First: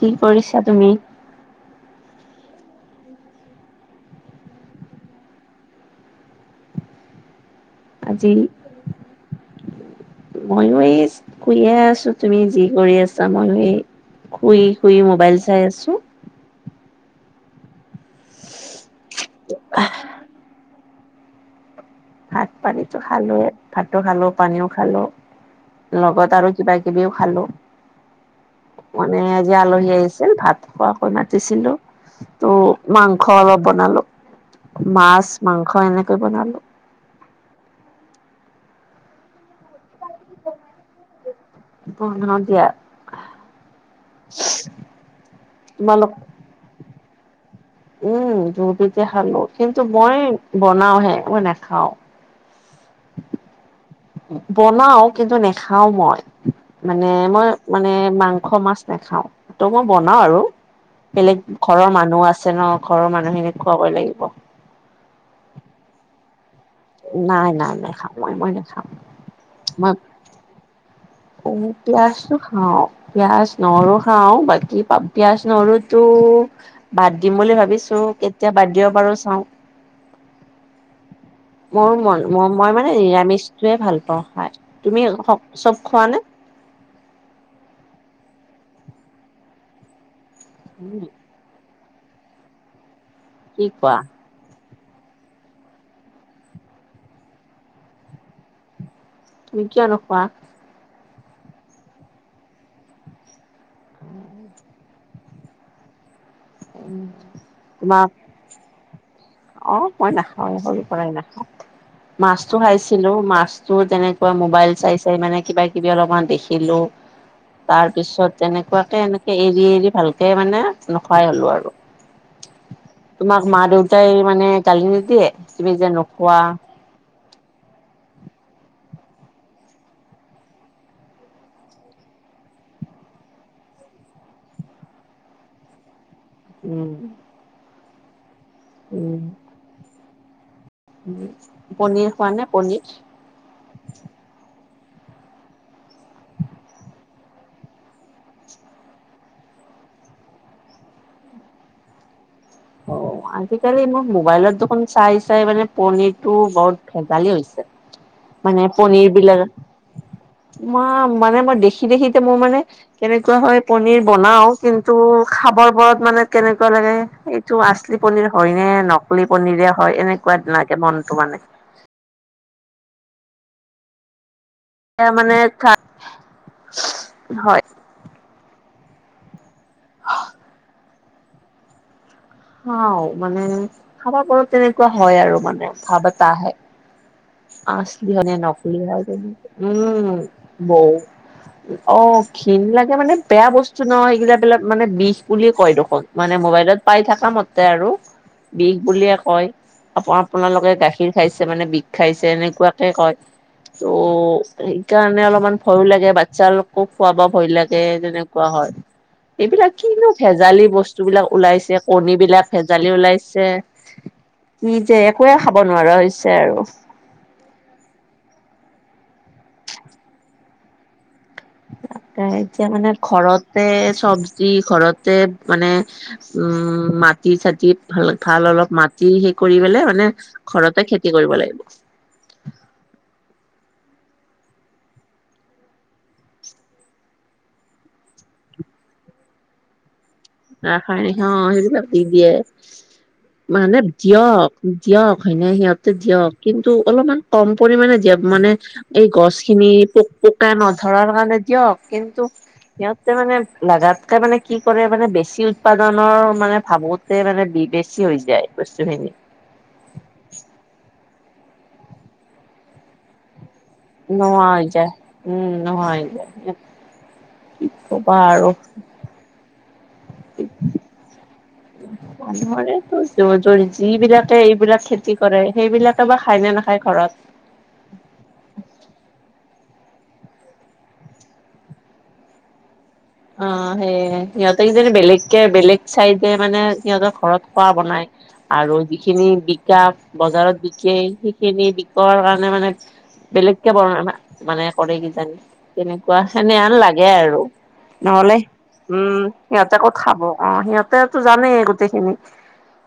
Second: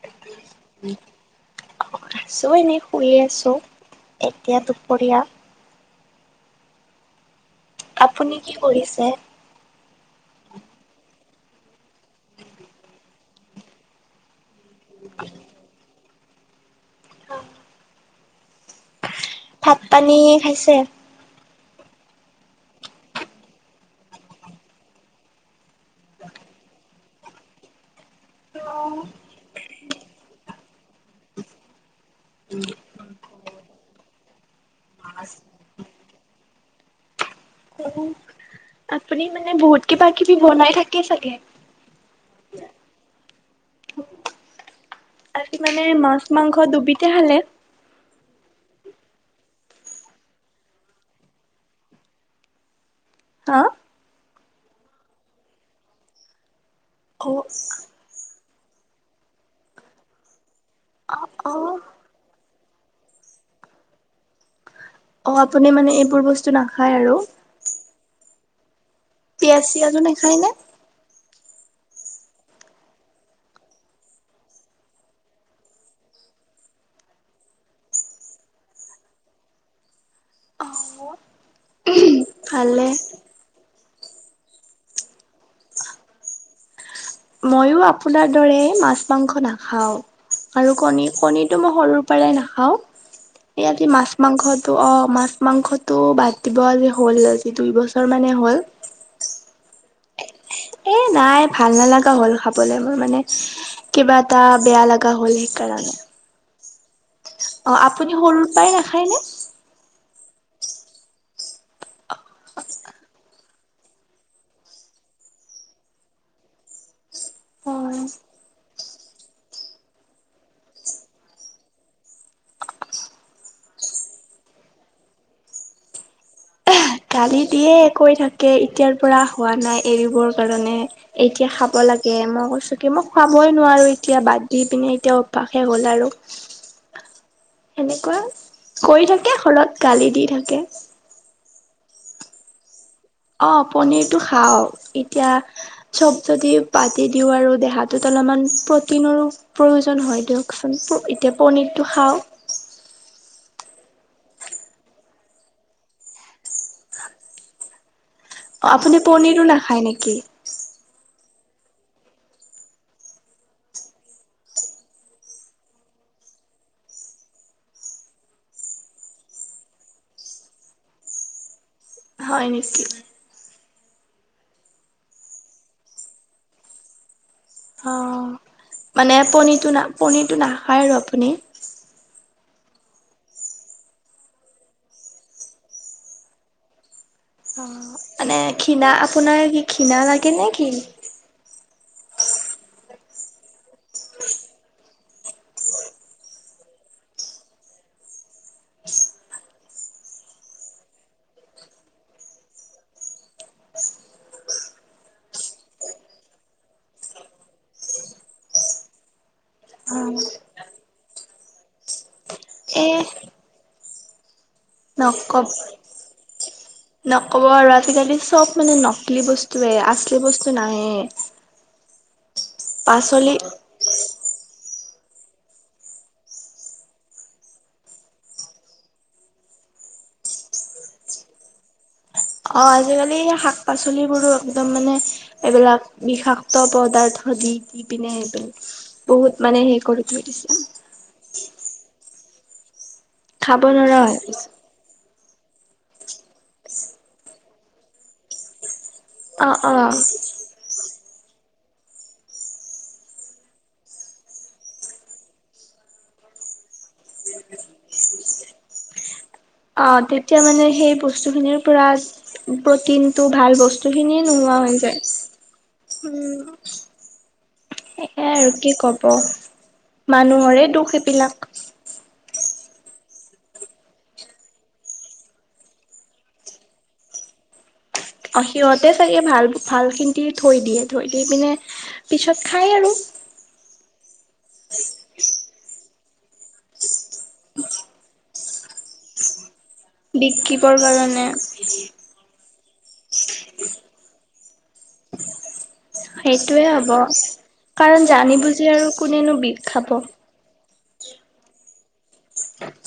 কি কৰিছা? তুমি আছোঁ এনেই শুই আছোঁ এতিয়া দুপৰীয়া। আজি? আপুনি কি কৰিছে? মইয়ো এই শুইে আছোঁ, তুমি যি কৰি আছা মইয়ো এই। শুই শুই মোবাইল চাই আছোঁ। ভাত পানী খাইছে? ভাত পানিতো খালোয়ে, ভাতো খালোঁ পানীও খালোঁ। লগত আৰু কিবা-কিবিও খালোঁ। মানে আজি আলহী আহিছিল ভাত খোৱাকৈ মাতিছিলোঁ। ত' মাংস অলপ বনালোঁ, মাছ-মাংস এনেকৈ বনালোঁ। উম। আপুনি মানে বহুত কিবা-কিবি বনাই থাকে চাগে। বনাও দিয়া। [unintelligible] আজি মানে তোমালোক মাছ-মাংস দুবিধতে খালে। উম, দুয়োবিধে খালোঁ কিন্তু মই বনাও হে মই নাখাওঁ। [inaudible] হা! বনাও কিন্তু নেখাও মই, মানে অ মই মানে মাংস মাংখ-মাছ নাখাওঁ ত' মই বনাও আৰু অ বেলেগ অ ঘৰৰ মানুহ আছে। আছে ন' ঘৰৰ মানুহখিনিক খুৱাবই লাগিব। অহ, আপুনি মানে এইবোৰ বস্তু না নাই নাই নাখাওঁ মই, মই নাখাওঁ। পিয়াজ চিয়াজো নাখায় নে? অহ, পিয়াজটো খাওঁ। পিয়াজ নহৰো খাওঁ বাকি পা-পিয়াজ নহৰো তো বাদ দিম বুলি ভাবিছোঁ, কেতিয়া বাদ দিব পাৰোঁ চাওঁ। অ মোৰ [unintelligible] মই মই ভালে মানে নিৰামিষটোৱে ভাল পাওঁ খাই, তুমি সক চব খোৱা নে? ময়ো আপোনাৰ দৰে মাছ মাংস নাখাওঁ, আৰু কণী কণীটো মই সৰু পৰাই কি নাখাওঁ [unintelligible] খোৱা মাছ মাংসটো অ' মাছ মাংসটো বাদ দিব যে হ'ল আজি দুই বছৰ মানে হ'ল। তুমি কিয় নোখোৱা? এ, নাই ভাল নালাগা হ'ল খাবলে মোৰ মানে কিবা এটা বেয়া লাগ [unintelligible] সেই কাৰণে। [unintelligible] সৰুৰ পৰাই নাখায়নে? অ' মই নাখাৱে সৰু পৰাই নাখাওঁ। মাছটো খাইছিলোঁ মাছটো তেনেকৈ মোবাইল চাই চাই মানে কিবা কিবি অলপমান দেখিলোঁ। তাৰ পিছত তেনেকুৱাকে এনেকে এৰি এৰি ভালকে মানে নোখোৱাই হ'লো আৰু। তোমাক মা দেউতাই মানে গালি নিদিয়ে তুমি যে নোখোৱা। গালি দিয়ে কৈ থাকে এতিয়াৰ পৰা হোৱা নাই এৰিবৰ কাৰণে। এতিয়া খাব লাগে মই কৈছোঁ কি মই খুৱাবই নোৱাৰোঁ এতিয়া বাদ দি পিনে এতিয়া অভ্যাসে হ'ল আৰু। উম। সেনেকৈ কয় থাকে ঘৰত গালি দি থাকে। উম, পনীৰ খোৱা নে পনীৰ? অ' পনীৰটো খাওঁ, এতিয়া চব যদি বাদে দিওঁ আৰু দেহাটোত অলপমান প্ৰটিনৰো প্ৰয়োজন হয় দিয়কচোন প-এতিয়া পনীৰটো খাওঁ। অ' আজিকালি মোৰ মোবাইলত দেখোন চাই চাই মানে পনীৰটো বৰ ভেজালি হৈছে। অ মানে আপুনি পনীৰ পনীৰো বিলাক। নাখায় নেকি? মই মানে মই দেখি দেখি এতিয়া মোৰ মানে কেনেকুৱা হয় পনীৰ বনাও কিন্তু খাবৰ বৰত মানে কেনেকুৱা লাগে। [unintelligible] আচলি পনিৰ হয় নে নকলি পনীৰে হয় এনেকুৱা লাগে মনটো মানে। হয় [inaudible] এয়া মানে [unintelligible] হয়। অ' মানে পনীৰটো না পনিৰটো নাখায় আৰু আপুনি। খাওঁ মানে খাবা পাৰোঁ তেনেকুৱা হয় আৰু মানে ভাৱ এটা আহে। অ' আচলি হয় নে মানে নকলি ঘিণা [unintelligible] আপোনাৰ কি ঘিণা উম, লাগে নে কি? বৌ। অ' ঘিণ লাগে মানে বেয়া বস্তু ন' সেইগিলা বিলাক মানে বিষ বুলিয়ে কয় দেখোন। মানে মোবাইলত পাই থাকা মতে আৰু। বিষ বুলিয়ে কয়, অপ আপোনালোকে গাখীৰ খাইছে মানে বিষ খাইছে এনেকুৱাকে কয়। ত' সেইকাৰণে অলপমান ভয়ো লাগে বাচ্ছালোকক খুৱাব ভয় লাগে যেনেক কোৱা হয়। এইবিলাক কিনো অ' ভেজালি বস্তুবিলাক ওলাইছে কণী বিলাক এ ভেজালি ওলাইছে। কি যে একোৱে নকব খাব নোৱাৰা হৈছে আৰু। নক'ব আৰু আজিকালি চব মানে নকলি বস্তুৱে আচলি বস্তু নাইয়ে। তাকে এতিয়া মানে ঘৰতে চব্জি ঘৰতে মানে উম, মাটি চাটি ভাল ভাল অলপ মাটি সেই কৰি পেলাই মানে ঘৰতে খেতি কৰিব লাগিব। অ' আজিকালি শাক পাচলিবোৰো একদম মানে এইবিলাক বিষাক্ত পদাৰ্থ দি দি পিনে সেইবিলাক বহুত মানে হেই কৰি থৈ দিছে অ'। [unintelligible] সেইবিলাক দি দিয়ে, খাব মানে নোৱাৰা হৈ গৈছে। দিয়ক দিয়ক হয়নে সিহঁতে দিয়ক কিন্তু অলপমান কম পৰিমাণে দিয়ক মানে এই অ' গছখিনি অ' পোক পোক [unintelligible] নধৰাৰ কাৰণে দিয়ক কিন্তু সিহঁতে মানে লাগাতকে মানে কি কৰে মানে বেছ বেছি উৎপাদনৰ মানে ভাবোতে মানে বেছি হৈ যায় বস্তুখিনি। অ' তেতিয়া মানে সেই বস্তুখিনিৰ পৰা প্ৰটিন টো ভাল বস্তু বস্তুখিনিয়ে নোহোৱা হৈ যায়, উম নোহোৱা হৈ উম। যায় কি কবা সেয়াই আৰু কি কব মানুহৰে দুখ এইবিলাক। উ মানুহৰে [unintelligible] যিবিলাকে এইবিলাক খেতি কৰে সেইবিলাকে বা খায় নে নাখায় ঘৰত। অ' সিহঁতে চাগে ভাল-ভাল খিনি থৈ দিয়ে থৈ দি পিনে পিছত খাই আৰু। অ' সেয়ে সিহঁতে যে বেলেগকে বেলেগ চাই দে মানে সিহঁতৰ ঘৰত খোৱা বনাই। আৰু যিখিনি বিকা বজাৰত বিকিবৰ বিকে কাৰণে সেইখিনি বিকৰ কাৰণে মানে বেলেগকে [unintelligible] মানে কৰে কিজানি তেনেকুৱা সেইটোৱে সেনেহন হ'ব। লাগে আৰু। কাৰণ জানি নহলে বুজি আৰু উম' কোনেনো বিষ সিহঁতে ক'ত খাব অ' সিহত সিঁহতে জানেই গোটেইখিনি,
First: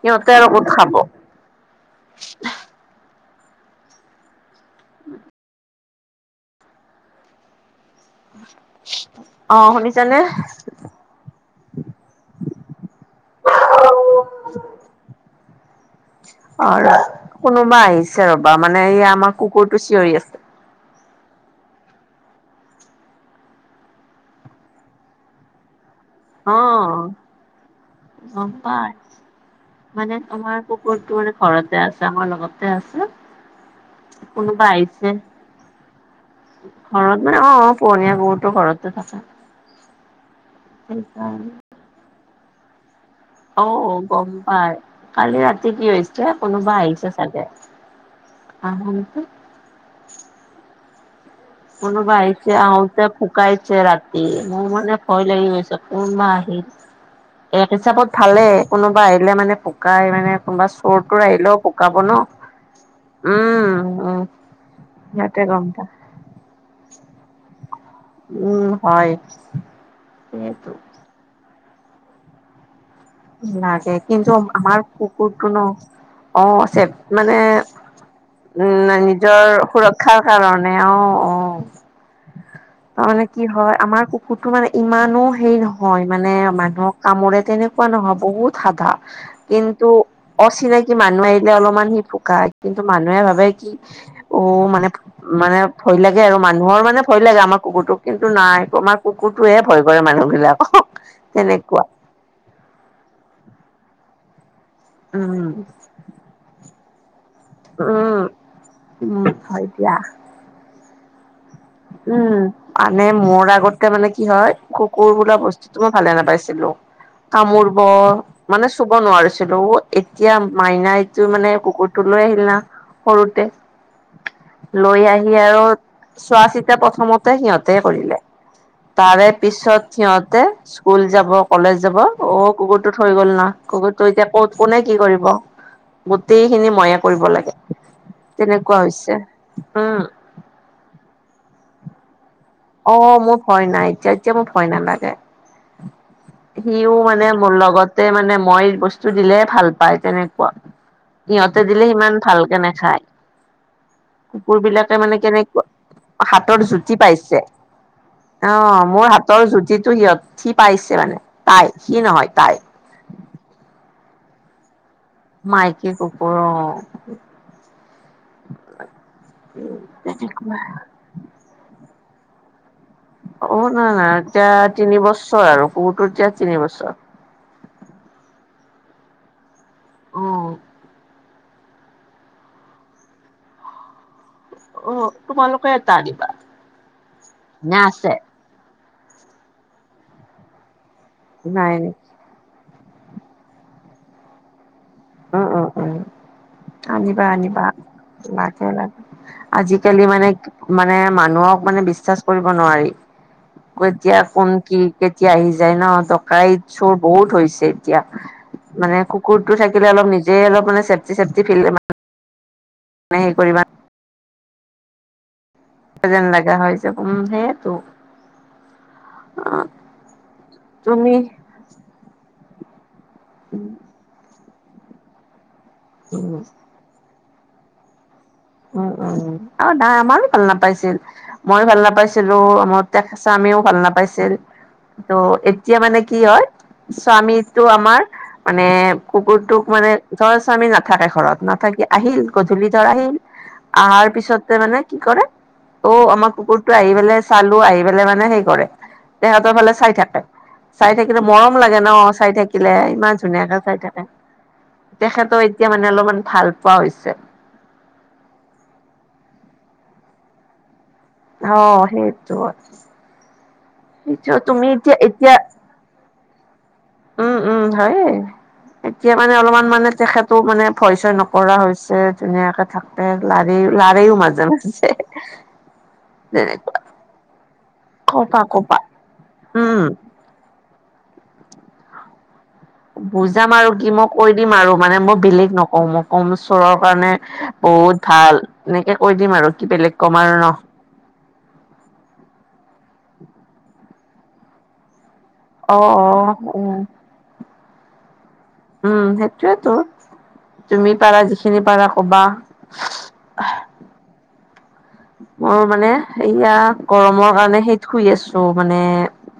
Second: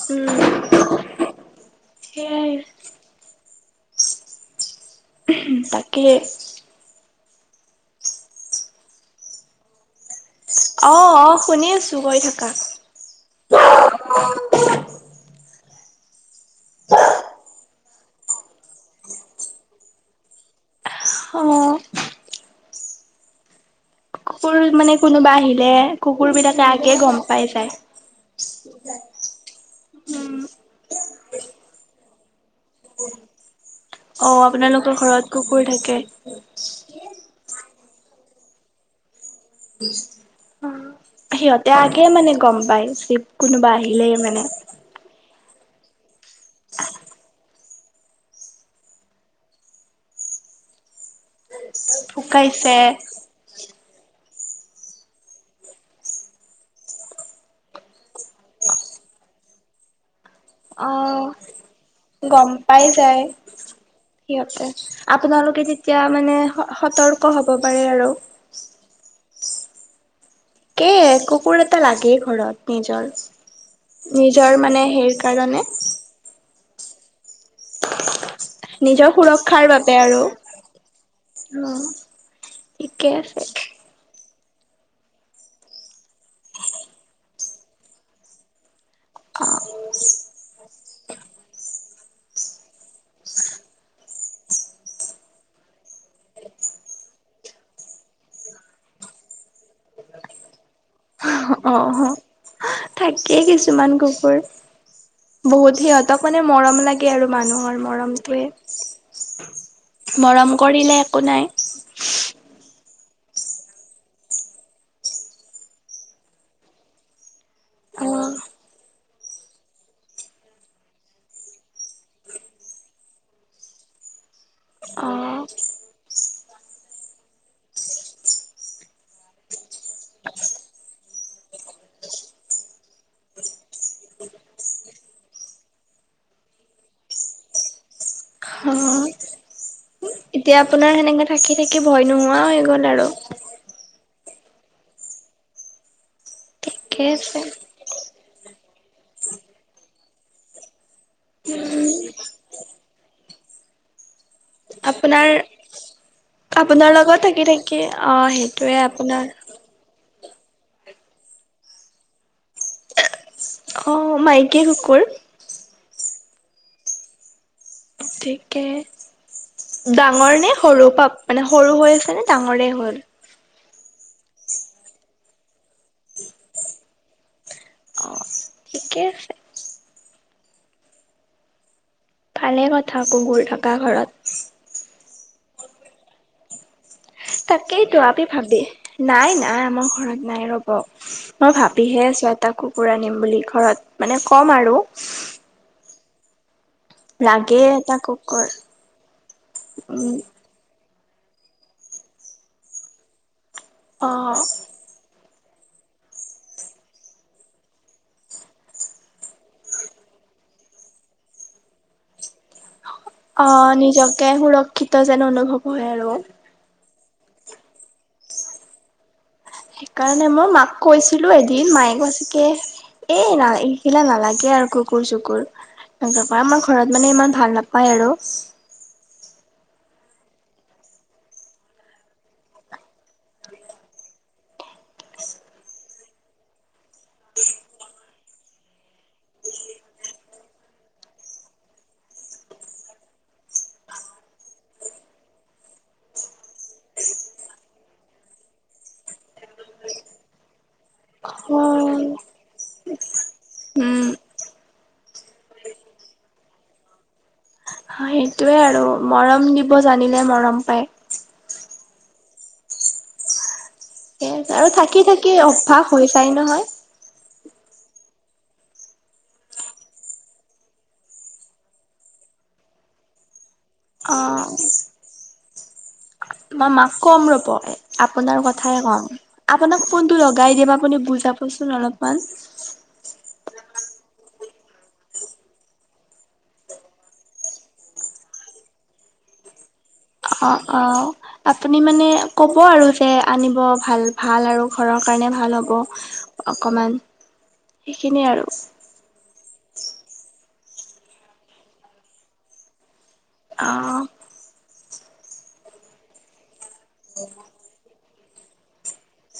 সিহঁতে আৰু ক'ত খাব। সেইয়াই তাকে। অ' শুনিছানে? অ', অ' শুনি আছো কৈ থাকা। অ' ৰ কোনোবা আহিছে ৰবা মানে এই আমাৰ কুকুৰটো চিঞৰি আছে। অ'। মোৰো মানে কোনোবা আহিলে। কুকুৰ অ বিলাকে আগে গম পাই যায়। গম পাই মানে তোমাৰ কুকুৰটো মানে ঘৰতে আছে আমাৰ লগত। অ' আপোনালোকৰ আহিছে ঘৰত কুকুৰ থাকে। ঘৰত মানে অ' পোহনীয়া কুকুৰটো ঘৰতে থাকে। উম। সেইকাৰণে এই আগেই মানে গম পায় চিপ অ কোনোবা আহিলেই গম মানে। পাই কালি ৰাতি কি হৈছে কোনোবা আহিছে চাগে, আহ কোনো আহিছে ফুকাইছে আহোঁতে কুক ভকাইছে ৰাতি মই মানে ভয় লাগি গৈছে কোন বা আহিল। এক হিচাপত ভালে কোনোবা আহিলে মানে ভোকাই মানে কোনোবা অ চোৰটোৰ আহিলেও ভোকাব ন' গম পাই যায় উম উম। সিহঁতে সিহঁতে আপোনালোকে গম পাই তেতিয়া মানে স-সতৰ্ক হব পাৰে আৰু। উম হয়। সেইটো। কে কুকুৰ এটা লাগেই ঘৰত নিজৰ। লাগে কিন্তু নিজৰ মানে আমাৰ হেৰি কুকুৰটো কাৰণে ন অ' চ মানে উম নিজৰ সুৰক্ষাৰ বাবে সুৰক্ষাৰ আৰু কাৰণে অ', অ'। ঠিকে তাৰমানানে আছে কি হয় আমাৰ কু কুৰটো মানে ইমানো হেৰি নহয় মানে মানুহক কামৰে তেনেকুৱা কোৱা নহয় বহুত সাধা। অ কিন্তু অচিনাকি মানুহ আহিলে অলপমান সি ফুকা কিন্তু মানুহে ভাবে কি অ' মানে মানে ভয় লাগে আৰু মানুহৰ মানে ভয় লাগে আমাৰ কুকুৰটোক কিন্তু নাই আমাৰ কুকুৰ কুটোৱে ভয় কৰে মানুহ বিলাকক তেনেকুৱা। একেই কিছুমান কুকুৰ উম বহুত সিহঁতক মানে মৰম লাগে আৰু মানুহৰ উম মৰমটোৱে, উম হয় দিয়া মৰম কৰিলে একো নাই। উম মানে মোৰ আগতে মানে কি হয় কুকুৰ বোলা বস্তু তো মই ভালে নাপাইছিলো কামোৰ ব অ মানে চুব নোৱাৰিছিলোঁ এতিয়া মাইনাইটো মানে কুকুৰটো লৈ আহিল না সৰুতে, লৈ অ আহি আৰু চোৱা চিতা প্ৰথমতে সিহঁতে কৰিলে তাৰে পিছত সিহতে স্কুল যাব কলেজ যাব অ কুকুৰটো থৈ গল ন কুকুৰটো এতিয়া কত কোনে কি কৰিব? গোটেইখিনি ময়য়া কৰিব লাগে অ তেনেকুৱা হৈছে উম, এতিয়া আপোনাৰ সেনেকে থাকি থাকি ভয় নোহোৱা গ'ল অ, আৰু মোৰ ভয় নাই ইচ্ছা ইচ্ছা মোৰ ভয় নালাগে। সিও ঠিকে মানে আছে মোৰ লগত মানে মই বস্তু দিলে ভাল পায় তেনেকুৱা। সিহঁতে দিলে সিমান ভালকে নাখায়। কুকুৰ বিলাকে মানে আপোনাৰ কেনেকুৱা হাতৰ আপোনাৰ জুতি পাইছে। [inaudible] অ, অ, সেইটোয়ে মোৰ আপোনাৰ হাতৰ জুতিটো সিহত সি পাইছে মানে তাই সি নহয় তাই। অ, মাইকী কুকুৰ। মাইকে কুকুৰ অ, গতিকে ডাঙৰনে তেনেকুৱা সৰু? পাপ মানে সৰু হৈ আছে নে ডাঙৰেই হ'ল? অ, নাই নাই এতিয়া তিন বছৰ আৰু কুকুৰটো এতিয়া তিনিবছৰ। অ ঠিকে আছে। অ, ভালে কথা কুকুৰ থকা ঘৰত। অ, তোমালোকে এটা দিবা। তাকেই তো আপি ভাবি নাই নাই আমাৰ ঘৰত নাই ৰ'ব। মই নাই নেকি ভাবিহে চুৱটা কুকুৰ আনিম বুলি ঘৰত মানে ক'ম আৰু। উম, উম, উম, আনিবা লাগে আনিবা এটা কুকুৰ লাগে লাগে আজিকালি উম, মানে মানে মানুহক মানে বিশ্বাস কৰিব নোৱাৰি এতিয়া অ', কোন কি কেতিয়া আহি যায় ন টকাইত চোৰ বহুত হৈছে এতিয়া মানে কুকুৰতটো থাকি অলপ নিজে অলপ মানে [inaudible] মানে হেৰি অ, কৰিবা নিজকে সুৰক্ষিত যেন অনুভৱ হয় আৰু। যেন লগা হৈছে, উম, [inaudible] সেইকাৰণে মই মাক তুমি কৈছিলোঁ এদিন, মায়ে কৈছে কি এই ন এইখিলা নালাগে আৰু কুকুৰ চুকুৰ এনেক উম ক আমাৰ ঘৰত মানে ইমান ভাল নাপায় আৰু। উম, উম, উম, আৰু দা আমাৰো ভাল নাপাইছিল। মই ভাল নাপাইছিলোঁ আমাৰ তে স্বামিও ভাল নাপাইছিল। ত' এতিয়া মানে কি হয় স্বামীটো আমাৰ মানে কুকুৰটোক মানে ধৰ স্বামী নাথাকে ঘৰত নাথাকি আহিল গধূলি ধৰ আহিল, অহাৰ পিছত মানে কি কৰে, ত'আমাৰ কুকুৰটো আহি পেলাই চালো আহি পেলাই মানে সেই কৰে তেহতৰ ফালে চাই থাকে। চাই থাকিলে মৰম লাগে ন উম। চাই থাকিলে ইমান ধুনীয়াকে চাই থাকে। তেখেতৰ এতিয়া মানে অলপমান ভাল পোৱা হৈছে। সেইটোৱে আৰু মৰম দিব জানিলে মৰম পায়। অ, সেইটো সেইটো সেইয় তুমি আৰু এতিয়া থাকি এতিয়া থাকি অভ্যাস হৈ যায় নহয়। উম, উম, হয়ে। এতিয়া মানে অলপমান মানে তেখেতো মানে ভয় চয় নকৰা হৈছে ধুনীয়াকে থাক লাৰি লাৰিও অ', মাজে মাজে। মই তেনেকুৱা মাক কম ৰূপ কপা আপোনাৰ কপা কথাই কম উম আপোনাক কোন টো লগাই দিম আপুনি বুজাবচোন অলপমান। বুজাম আৰু কি মই কৈ দিম আৰু মানে মই বেলেগ নকওঁ মই ক'ম চোৰৰ কাৰণে বহুত ভাল, এনেকে কৈ দিম আৰু কি বেলেগ ক'ম আৰু ন অ, অ, আপুনি মানে ক'ব আৰু যে আনিব ভাল ভাল আৰু ঘৰৰ কাৰণে ভাল হ'ব অ অ উম অকণমান সেইখিনিয়ে আৰু। উম, সেইটোয়েতো তুমি পাৰা যিখিনি পাৰা ক'বা। অ'। মোৰ মানে সেয়া গৰমৰ কাৰণে সেই শুই আছো মানে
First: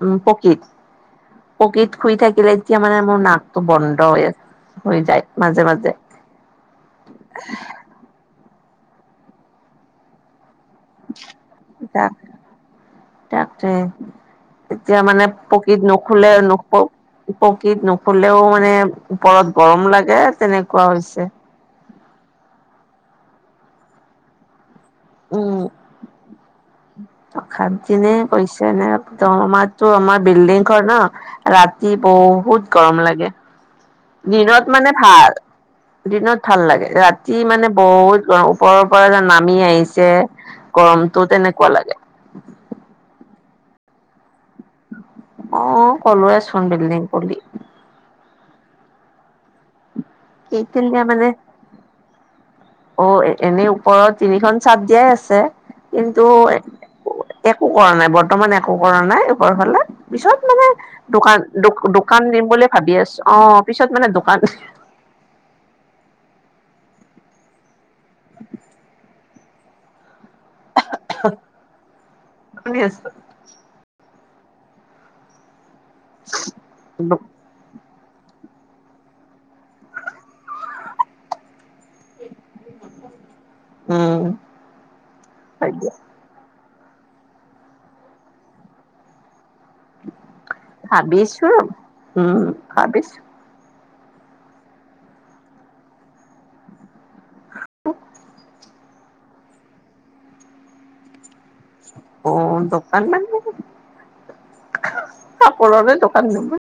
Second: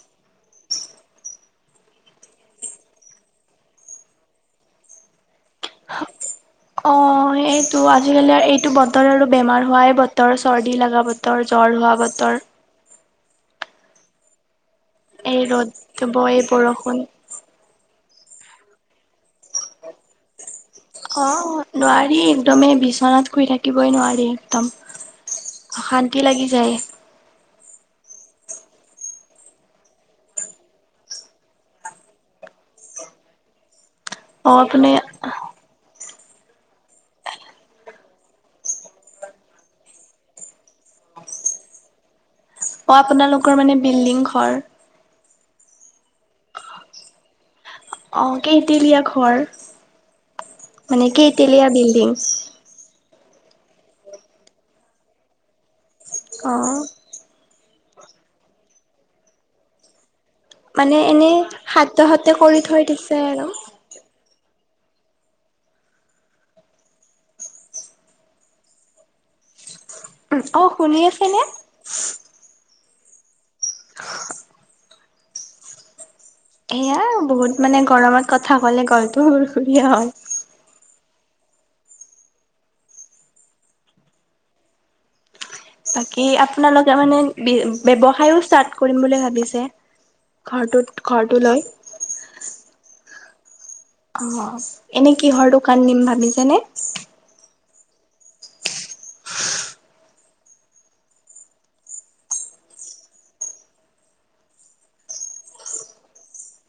উম পকীত। পকীত শুই থাকিলে এতিয়া মানে মোৰ নাকটো বন্ধ হৈ আছে। হৈ যায় মাজে মাজে। অ', সেইটো আজিকালি আৰু এইটো বতৰ আৰু বেমাৰ হোৱাই বতৰ চৰ্দি লগা বতৰ জ্বৰ হোৱা বতৰ। তাকতে এতিয়া মানে এই ৰ'দ পকীত দিব নুশুলে এই নুশু বৰষুণ পকীত নুশুলেও মানে ওপৰত গৰম লাগে তেনেক অ', নোৱাৰি একদমেই বিচনাত শুই থাকিবই নোৱাৰি একদম। অশান্তি লাগি যায়। অশান্তিনে কৈছে নে একদম আমাতো আমাৰ বিল্ডিং ঘৰ ন। ৰাতি বহুত গৰম লাগে অ', দিনত আপুনি মানে অ', ভাল। দিনত ভাল লাগে ৰাতি মানে বহুত গৰ ওপৰৰ পৰা যে নামি আহিছে। গৰমতো তেনেকুৱা লাগে। অ', আপোনালোকৰ মানে বিল্ডিং ঘৰ? অ', ক'লোয়েচোন বিল্ডিং বুলি। অ', কেইটেলীয়া ঘৰ সেইখিনি দিয়া মানে কেইটেলীয়া বিল্ডিং? অ', এনেই ওপৰত তিনিখন চাট দিয়াই আছে। কিন্তু অ'। একো কৰা নাই বৰ্তমান একো কৰা নাই ঘৰ ফালে। পিছত মানে এনেই দোকান দোকান সাধ্যহতে দিম কৰি বুলি থৈ ভাবি দিছে আছো আৰু অ' পিছত মানে দোকান অ', শুনি আছে নে? শুনি আছো। [inaudible] এয়া বহুত মানে গৰমত কথা ক'লে গলটো সুৰ সুৰীয়া হয়। উম। বাকী আপোনালোকে মানে ব্যৱসায়ো ষ্টাৰ্ট কৰিম বুলি ভাবিছে? ঘৰটোত ঘৰটো ভাবিছো লৈ উম ভাবিছো। অ', এনে কিহৰ দোকান দিম ভাবিছেনে? অ', দোকান ন কাপোৰৰে দোকান